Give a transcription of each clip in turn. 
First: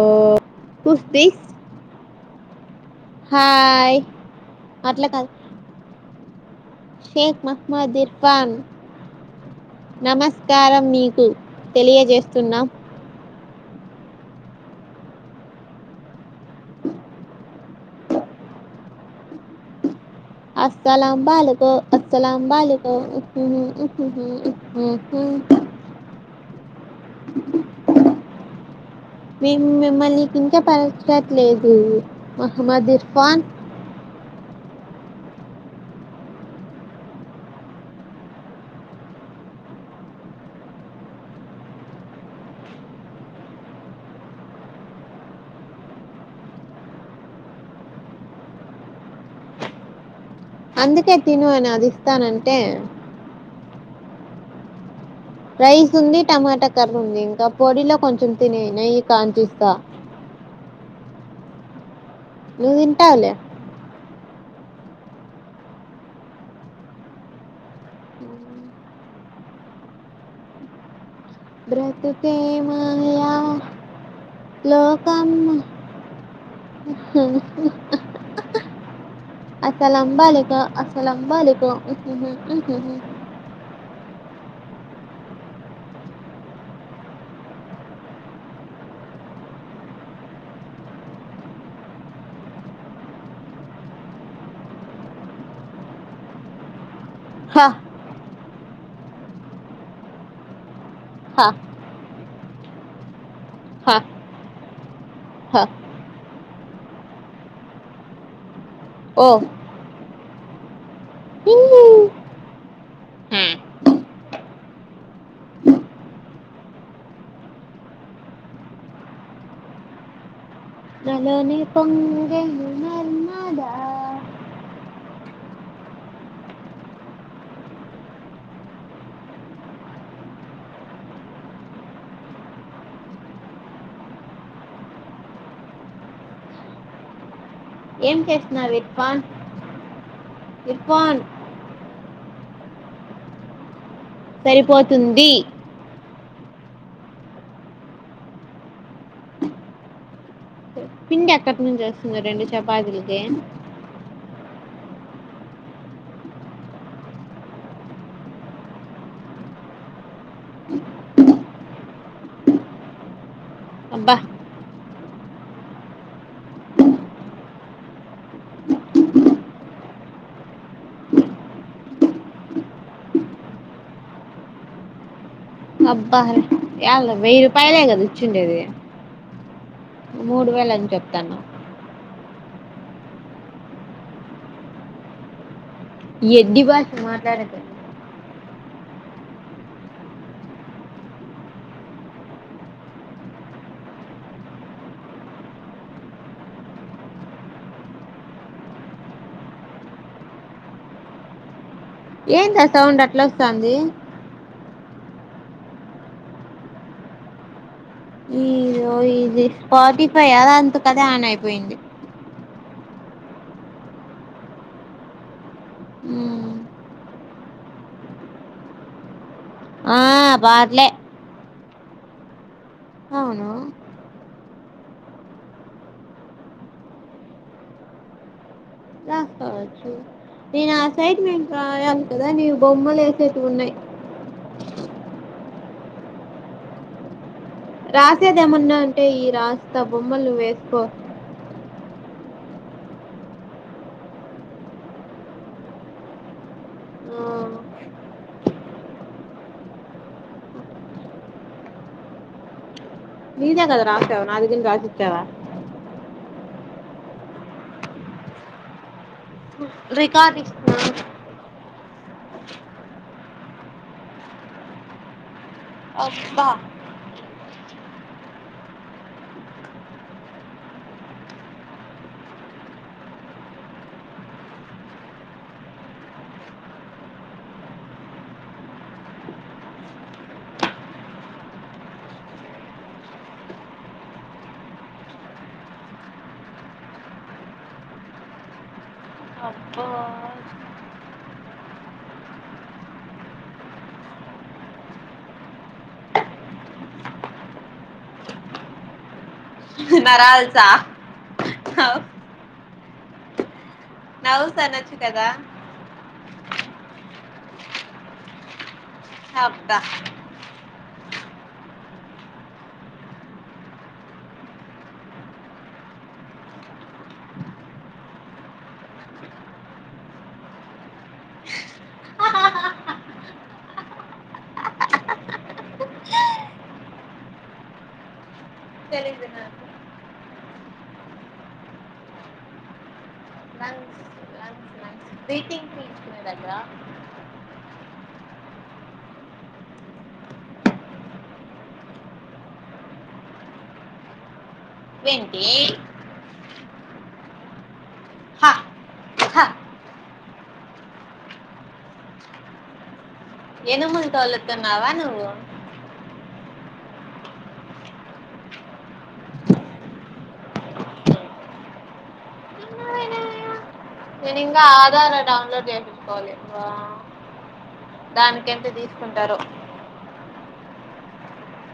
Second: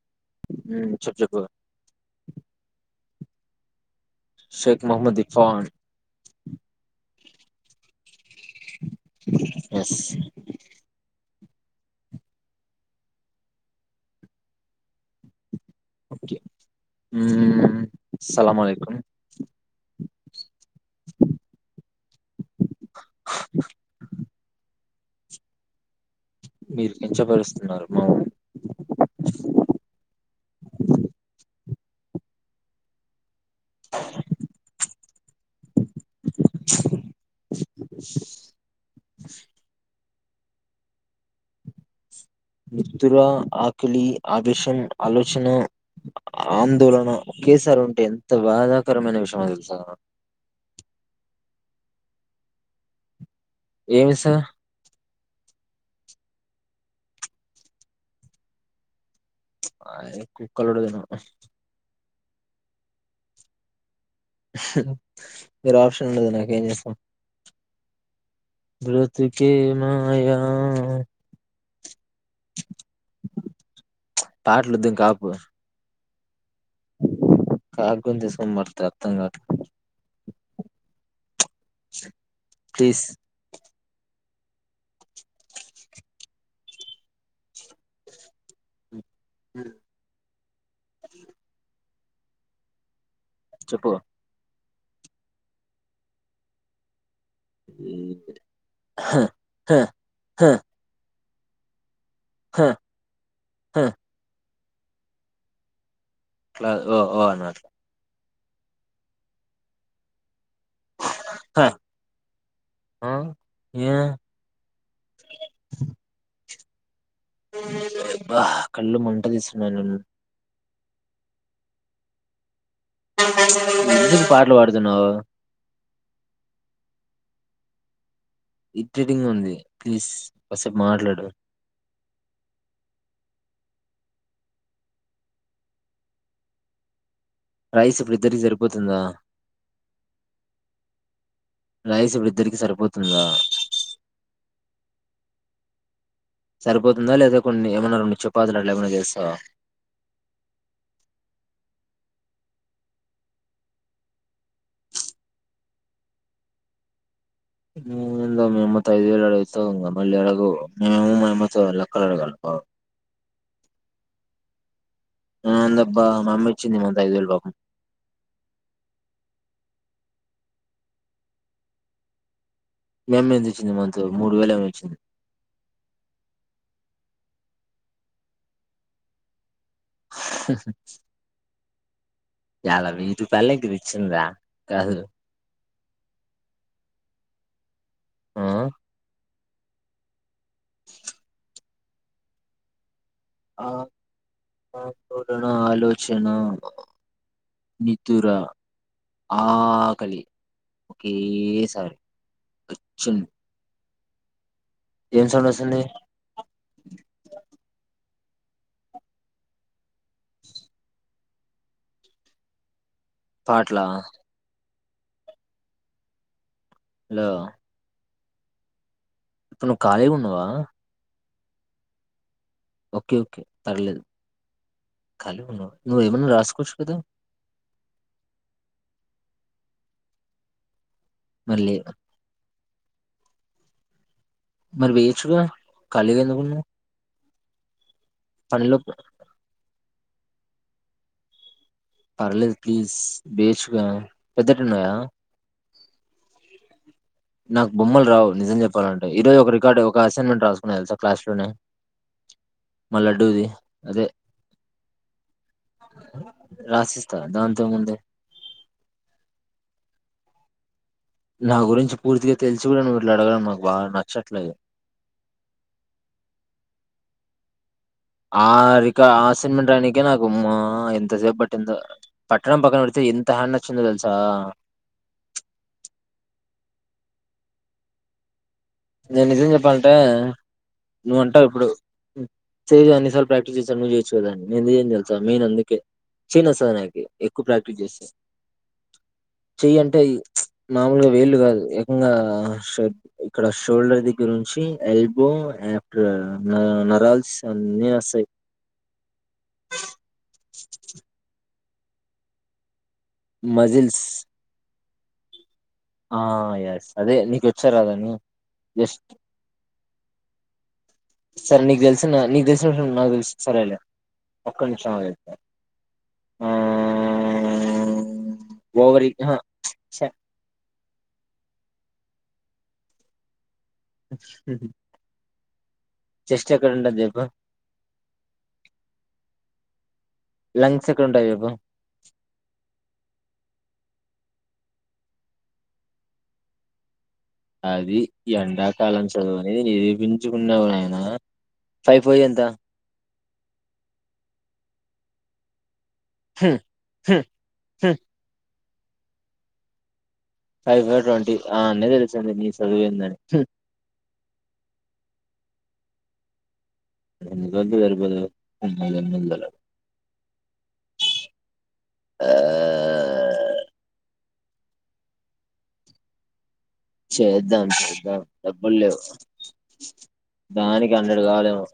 ఓ ఉమ్, ఊస్ చెప్పు చెప్పు దీస్ హాయ్ శేఖ్ అట్లా మహమ్మద్ కాదు ఇఫ్పాన్ మహమ్మద్ ఇర్ ఎస్ [unintelligible] నమస్కారం మీకు తెలియజేస్తున్నాం ఊ సలామాలేకుం అస్సలు అబా అల్లకు అసలం బాలికో మ్మ్ మీరు కించపరుస్తున్నారు మా మేం మిమ్మల్ని కించపరచట్లేదు మహమ్మద్ ఇర్ఫాన్ మితుర ఆకలి ఆ విషయం ఆలోచన ఆందోళన ఒకేసారి ఉంటే ఎంత బాధాకరమైన విషయమో తెలుస అందుకే తిను అని అది ఇస్తానంటే ఏమి ఇస్తా రైస్ ఉంది టమాటా కర్రుంది ఇంకా పొడిలో కొంచెం తినేయ్ నెయ్ అయి కుక్కలు కూడా తినవ్ [unintelligible] నువ్వు తింటావ్ లే వేరే ఆప్షన్ ఉండదు నాకేం చేస్తాం బతుకె మాయా బ్రతుక్ సేమయా పాటలు వద్దు ఇంకా ఆపు లోకం కాకు తీసుకోని పడుతుంది అర్థం కాదు అసలం బాలికో అసలం బాలికో ప్లీజ్ మ్మ్ చెప్పు [unintelligible] హా హా హా హా హా హా హా అట్లా ఓ ఓ అన్నట్లు ఓ ఇ ఆ ఏ అబ్బా కళ్ళు మంట లేస్తున్నాయి నిన్న నాలోనే పొంగెను నర్మదా నువ్వు ఎందుకు పాటలు పడుతునావ్ ఇరిటేట్ గా ఉంది ప్లీజ్ కోస్సేపు మాట్లాడు రైస్ ఇప్పుడు ఏం ఇద్దరికి చేస్తున్నారు సరిపోతుందా విర్పన్ విర్పాన్ రైస్ ఇప్పుడు ఇద్దరికి సరిపోతుందా సరిపోతుంది సరిపోతుందా లేదా కొన్ని ఏమన్న రెండు చెపాతిలట్లేమన్న చేస్తవా పిండి ఎక్కటి నుంచి వస్తుంది రెండు చపాతీలకి [unintelligible] మేమత్త ఐదు వేలు అడిగిస్తాం మళ్ళీ ఎలాగూ మేము మేమ్మతో లక్కలు అడగాల బాగా అబ్బ నాందబ్బా మా అమ్మీ ఇచ్చింది నాకు ఐదువేలు పాపం మేమ్మే తెచ్చింది మంతో మూడు వేలు ఏమె ఇచ్చింది అబ్బా ఎళ్ల వెయ్యి రూపాయలే కదాచ్చుండేది మూడు వేల అని చెప్తాన్నవ్ యలా వెయ్యి రూపాయల ఇకు తెచ్చిందా కాదు ఏడ్డి బాషా మాట్లాడకు ఆ ఆ ఆందోళన ఆలోచన నితుర ఆకలి ఒకేసారి ఏంది ఆ సౌండ్ చిన్ అట్లోస్తాంది ఏం సౌండ వస్తుంది ఇదో ఇది స్పాట్టిఫై అదా అంతకదే ఆన్ అయిపోయింది పాట్లా హలో ఆ ఖాళీగా ఉన్నావా పాట్లే ఓకే ఓకే అవును పర్లేదు ఖలి ఉన్నావు నువ్వేమన్నా రాసుకోవచ్చు కదా దినాస్ సైట్మెంటు మరి లే రాయాలి కదా నీవు బొమ్మలు ఏసెటివున్నయి మరి వేయచ్చుగా ఖాళీగా ఎందుకున్నావు రాసేది ఏమన్నా అంటే ఈ రాస త బొమ్మలు నువ్వేసుకో పర్లేదు ప్లీజ్ బేచ్గా పెద్దటిన్నాయా ఆ నాకు బొమ్మలు రావు నిజం చెప్పాలంటే ఈరోజు ఒక రికార్డు ఒక అసైన్మెంట్ రాసుకున్నా తెలుసా క్లాస్ లోనే మా లడ్డూది నీదేగద అదే రాసావ్ నాదిగిింన్ రాసిచ్చావా రాసిస్థా దంతోముంది రికార్డిస్తునా నా గురించి పూర్తిగా తెలిసి కూడా నువ్వు ఇట్లా అడగడం నాకు బాగా నచ్చట్లేదు అబ్బ ఆ రిక ఆసన్మెంట్ రానికే నాకుమ ఎంతసేపు పట్టింత పట్టడం పక్కన పెడితే ఎంత హ్యాండ్ నచ్చిందో తెలుసా నేను నిజం చెప్పాలంటే నువ్వుంటావు ఎప్పుడుజ చేయి అన్నిసార్లు ప్రాక్టీస్ చేస్తాను నువ్వు చేయొచ్చు కదా అని నేను ఎందుకు చేయను తెలుతా మెయిన్ అందుకే చెయ్ నొస్తది నాకి ఎక్కువ ప్రాక్టీస్ చేస్తే చెయ్య అంటే మామూలుగా వేళు కాదు ఎకంగా అక్కడ షోల్డర్ దగ్గర నుంచి ఎల్బో ఆఫ్టర్ న నరాల్స్ అన్ని అస్తాయి హా మజిల్స్ నవ్స్ అనచ్చు కదా ఆ ఎస్ అదే నీకొచ్చారు రాదా అని జస్ట్ అబ్బ సరే నీకు తెలిసిన నీకు తెలిసిన విషయం నాకు తెలిసిన సరేలే ఒక్క నిమిషం ఆగు ఆ ఓవరి అహ ఛ అ చెెస్ట్ ఎక్కడ ఉంటది చెప్పు తెలీదు నాకు లంగ్స్ ఎక్కడ ఉంటాయి చెప్పు లంగ్స్ లంగ్స్ లంగ్స్ బ్రీతింగ్ పీల్చుకునే దగ్గర అదీ ఎండాకాలం చదువు అనేది నిరూపించుకున్నవు నాయన ఫైవ్ ఫైవ్ ఎంత వెంటి హూ హూ హూ హ హ ఫైవ్ ఫైవ్ ట్వంటీ ఆణ్ణే తెలిసింది నీ చదువు ఏందని ఏనుమును తోలతున్నావా నువ్వు ది సరిపోతాది ఆ [unintelligible] నేను ఇంకా ఆధార్ డౌన్లోడ్ చేప్పించుకోవాలి చేద్దాం ఎంత డబ్బుల్లేవు తీసుకుంటారో దానికి హండ్రెడ్ కావాలేమో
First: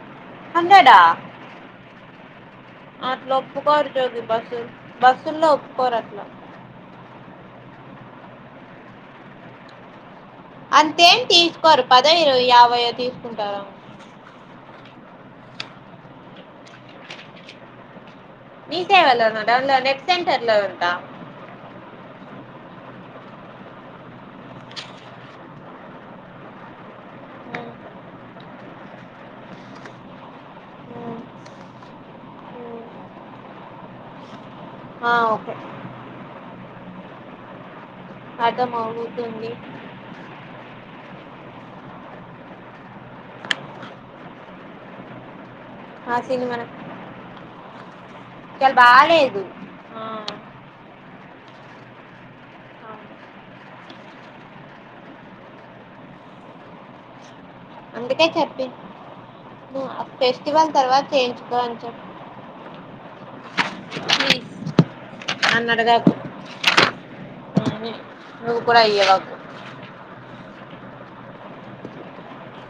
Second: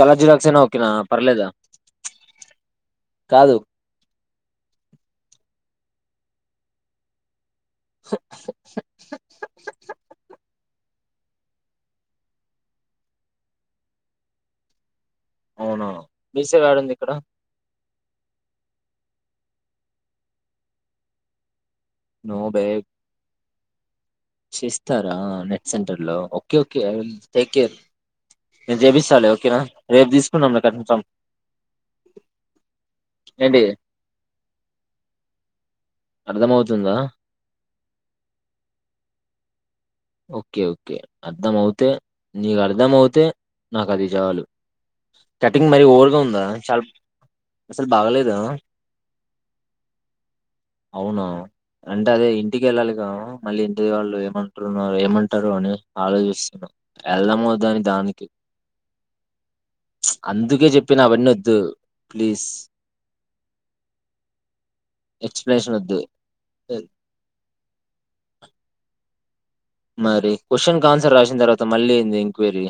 కలర్ జిరాక్స్ అయినా ఓకేనా హండ్రెడా పర్లేదా అట్ల కాదు ఒప్పుకోరు జ్యోతి బస్ బస్సుల్లో పోరత్న [unintelligible] అంతేం తీసుకోరు పదో ఇరవై యాభైయ్యో తీసుకుంటారా అవునా బీసీ గాడ ఉంది ఇక్కడ మీ సేవలో ఉన్నా డౌన్లో నెట్ సెంటర్ లో ఉంటా నోబె చేస్తారా నెట్ సెంటర్లో ఓకే ఓకేఐవిల్ టేక్ కేర్ నేను చేపిస్తాలే ఓకేనా రేపు తీసుకున్నాం మీకు [unintelligible] నీసం ఏంటి ఆ ఓకే అర్ధమవుతుందా అర్ధం అవుతుంది ఓకే ఓకే అర్థంమవుతే నీకు అర్థంమవుతే నాకు అది చాలు కటింగ్ మరీ ఓవర్గా ఉందా చాల అసల్ సల్ బాలేదు ఆ అవునా అంటే అదే ఇంటికి వెళ్ళాలిగా అవును. మళ్ళీ ఇంటిది వాళ్ళు ఏమ అన్నారు ఏమంటారు అని ఆలోచిస్తున్నా వెళ్దామ వ అందుకే చెప్పిను అందుకే ఫెస్టివల్ చెప్పిన తర్వాత అవన్నీ వద్దు చేయించుకో అని చెప్పి ప్లీజ్ ఎక్స్ప్లెనేషన్ వద్దు అన్నడగాకు నువు కూడా అయ్యవాకు మరి క్వశ్చన్ కి ఆన్సర్ రాసిన తర్వాత మళ్ళీ ఏంది ఎంక్వైరీ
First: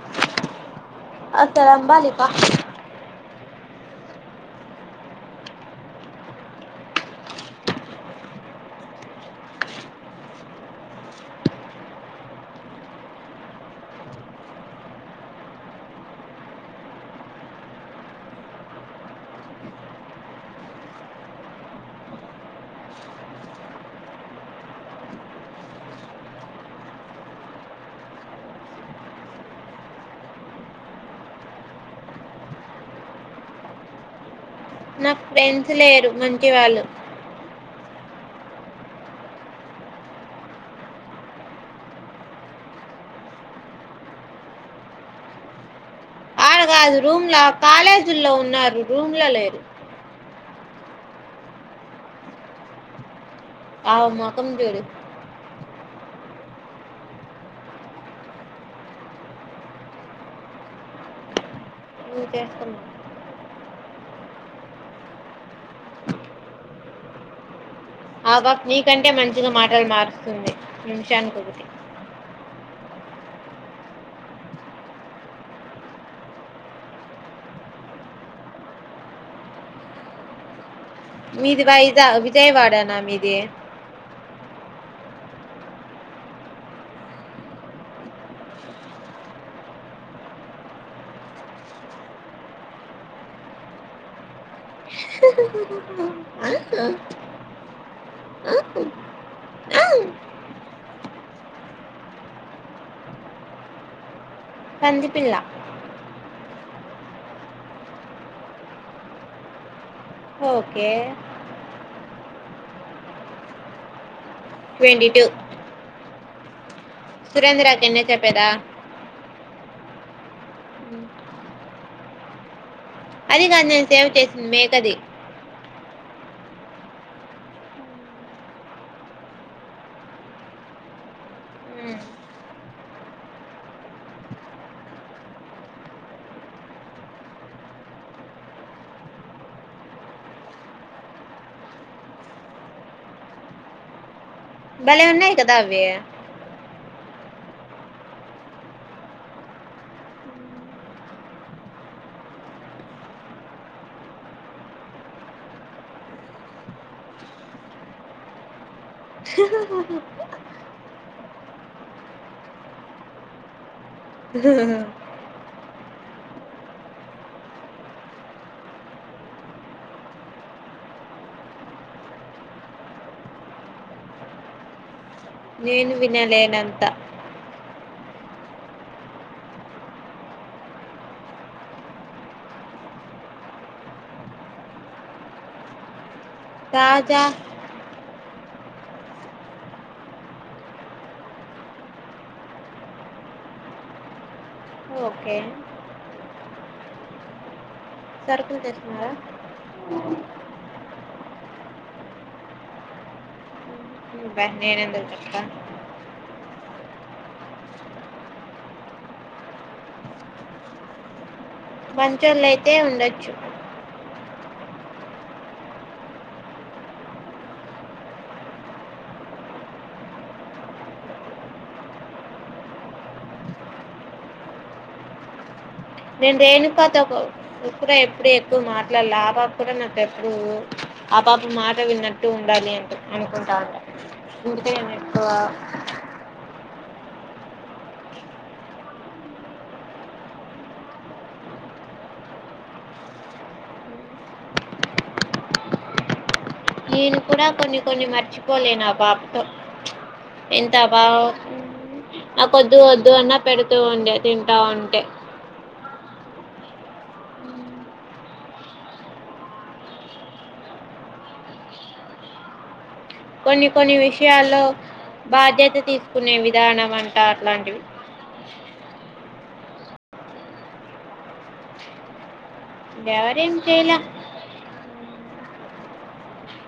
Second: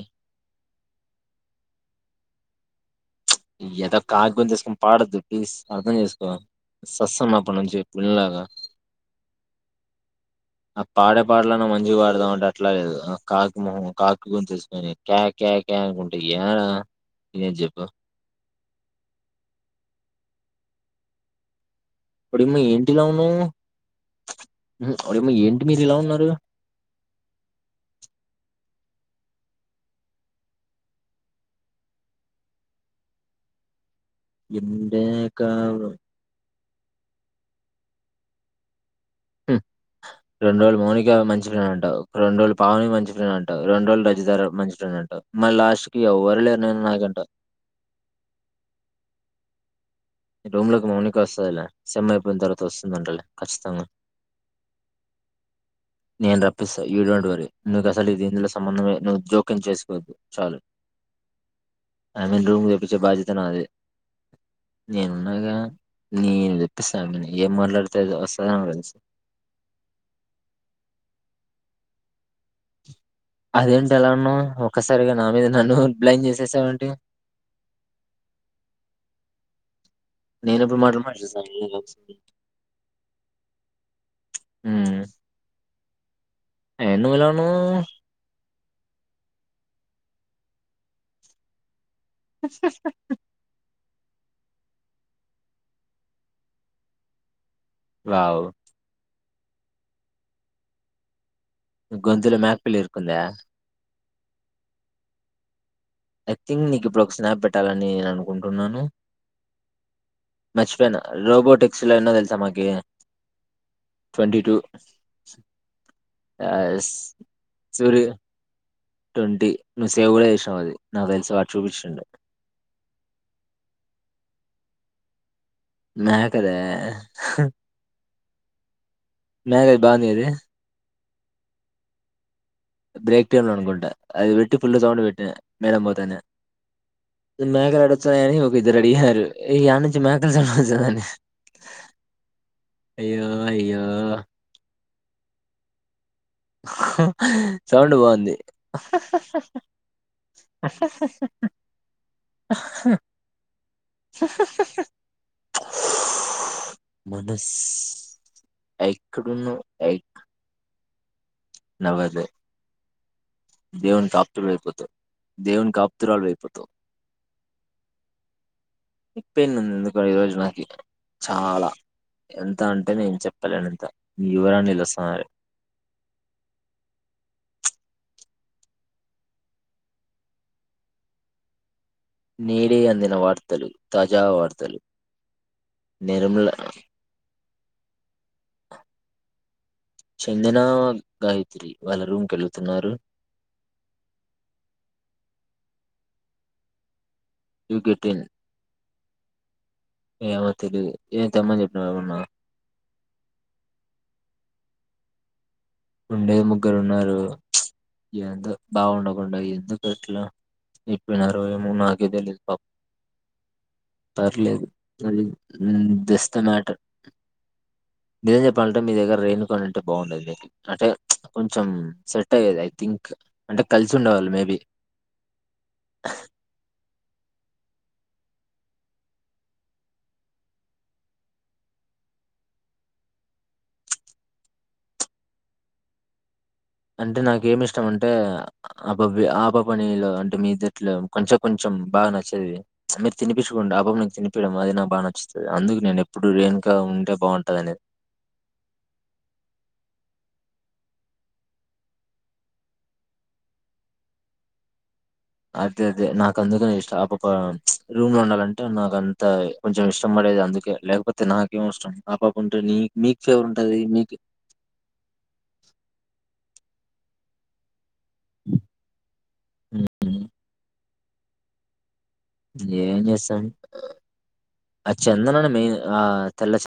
అత్తరంబాలిపా ప్చ్ ఎదవ కాకి గొంతేసుకొని పాడొద్దు ప్లీజ్ అర్ధం చేసుకో సస్తన్న అప్పటి నుంచి వినలేక ఆ పాడే పాటలన్న మంచిగా పాడతావంటే అట్లా లేదు ఆ కాకి మొహం కాకి గొంతేసుకొని కే కే కే అనుకుంటూ ఎరా ఏం చెప్పావ్ అప్పుడేమో ఏంటి ఇలా ఉన్నావ్ అప్పుడేమో ఏంటి మీరు ఇలా ఉన్నారు నాకు ఎందాక ఫ్రెండ్స్ లేరు మం కి వాళ్ళు రెడు రోజులు మౌనిక మంచి ఫ్రెండ్ అంటావు రెండు రోజులు పావని మంచి ఫ్రెండ్ అంటావు రెండు రోజులు రజితా మంచి ఫ్రెండ్ అంటావు మరి లాస్ట్ కి ఎవ్వరు లేరు నేను ఆడగాదు నాకంట రూమ్లో కాలేజీల్లో ఉన్నారు రూమ్ లో లేరు రూమ్ లోకి మౌనిక వస్తదిలే సెమ్ అయిపోయిన తర్వాత వస్తుందంటలే ఖచ్చితంగా ఆమె ముఖం జూడు నేను రప్పిస్తా యూ డోంట్ వరీ నుకు అసలు దీందుల సంబంధమే నువ్వు జోక్యం చేసుకోవద్దు చాలు ఐ నువ్వు మీన్ రూమ్ చేసుకున్నావు తెపించే బాధ్యత నాది నేనున్నాగా నేను తెప్పిస్తా ఆమెని ఏం మాట్లాడు ఆ బాబు నీకంటే మంచిగా మాటలు మారుస్తుంది జానుకోకుటి అదేంటి ఎలా ఉన్నావు ఒక్కసారిగా నా మీద నన్ను బ్లైన్ చేసేసావు ఏంటి నేను ఎప్పుడు మాట్లా మీది వైఇదా విజయవాడనా మీది హ ఎను వెలన్ [unintelligible] అ లావు నీ గొంతుల మేక పిల్ల ఇరుకుందా పంది పిల్ల ఐ థింక్ నీకు ఇప్పుడు ఒక స్నాప్ పెట్టాలని నేను అనుకుంటున్నాను ఓకే మర్చిపోయాను లోబోటిక్స్ తిలో ఎన్నో తెలుసా మాకి ట్వంటీ టూ ట్వంటీ టూ ఆస్ సురేంద్రకి ఎన్న చెప్పేదా ట్వంటీ నువ్వు సేవ్ కూడా చేసావు అది నా తెలుసు వాడు చూపించిండు అది కాదు నేను సేవ చేసింది మేకది మేక దా మ్యారేజ్ బాగుంగది బ్రేక్ టైమ్ లో అనుకుంటా అది పెట్టి ఫుల్ సౌండ్ పెట్టిన మేడం పోతానే మేకలు ఏడ వాతనాయని అని ఒక ఇద్దరు అడిగారు ఈడ నుంచి మేకలు చచ్చని అయ్యో అయ్యో భలే ఉన్నాయి కదా అవ్వి సౌండ్ బాగుంది మనస్ ఎక్కడ ఉన్నావు నవదే దేవున్ టాప్తు వైపోతో దేవుని కు ఆప్తురాలు వైపోతావు నెక్ పెయిన్ ఉంది ఎందుకు ఈ రోజు చాలా ఎంత అంటే నేం చెప్పలేను ఇంత న యువరాణిలు వస్తున్నారు నేను వినలేనంత నేడే అందిన వార్తలు తాజా వార్తలు నిర్మల తాజా చందిన గాయత్రి వల్ల రుముకెళ్ళుతున్నారు ఓకే యూకేటిల్ సరుకులు తెస్తున్నారా ఏమో తెలివి ఏం తేమ్మని చెప్పిన ఎవన్నా బన్ నేను ఎందుకు చెప్పుతా ఉండే ముగ్గురు ఉన్నారు ఎందు బాగుండకుండా ఎందుకు ఎట్లా చెప్పనారు మంచోళ్ళుయితే ఉండొచ్చు పర్లేదు అది దస్ ద మ్యాటర్, మీరేం చెప్పాలంటే మీ దగ్గర రేను కాని అంటే బాగుండదు మీకు అంటే కొంచెం సెట్ అయ్యేది ఐ థింక్ అంటే కలిసి ఉండవాళ్ళు మేబి క్క ఎప్పుడు ఎక్కువ మాట్లాడాల ఆబాప కూడా నాకు ఎప్పుడు ఆబప మాట విన్నట్టు ఉండాలి అంట అనుకుంటా ఉంట అందుే ఎక్కువ అంటే నాక ఏమి ఇష్టం అంటే, ఆబ ఆప పనిలో అంటే మీద్దట్లో కొంచెం కొంచెం బాగా నచ్చేది, మీరు తినిపించుకుంటే ఆపకు తినిపియడం, అది నాకు బాగా నచ్చుతుంది, అందుకు నేను ఎప్పుడును నేను కూడా కొన్ని కొన్ని మర్చిపోలే నా బాబతో ఎంత బా నాకొద్దు వద్దు అన్నా పెడుతూ ఉండే తింటా ఉంటే అదే అదే నాకు అందుకనే ఇష్టం ఆ పాప రూమ్ లో ఉండాలంటే, నాకు అంత కొంచెం ఇష్టం పడేది, అందుకే లేకపోతే నాకేం ఇష్టం ఆ పాప ఉంటే నీ మీకు ఫేవర్ కొన్ని ఉంటది కొన్ని మీకు విషయాల్లో బాధ్యత తీసుకునేవి ద్యాన అంట అట్లాంటివి ఉమ్, ఏం చేస్తాం ఎవరేం చేయలే ఆ చందనని మెయిన్ ఆ తెల్ల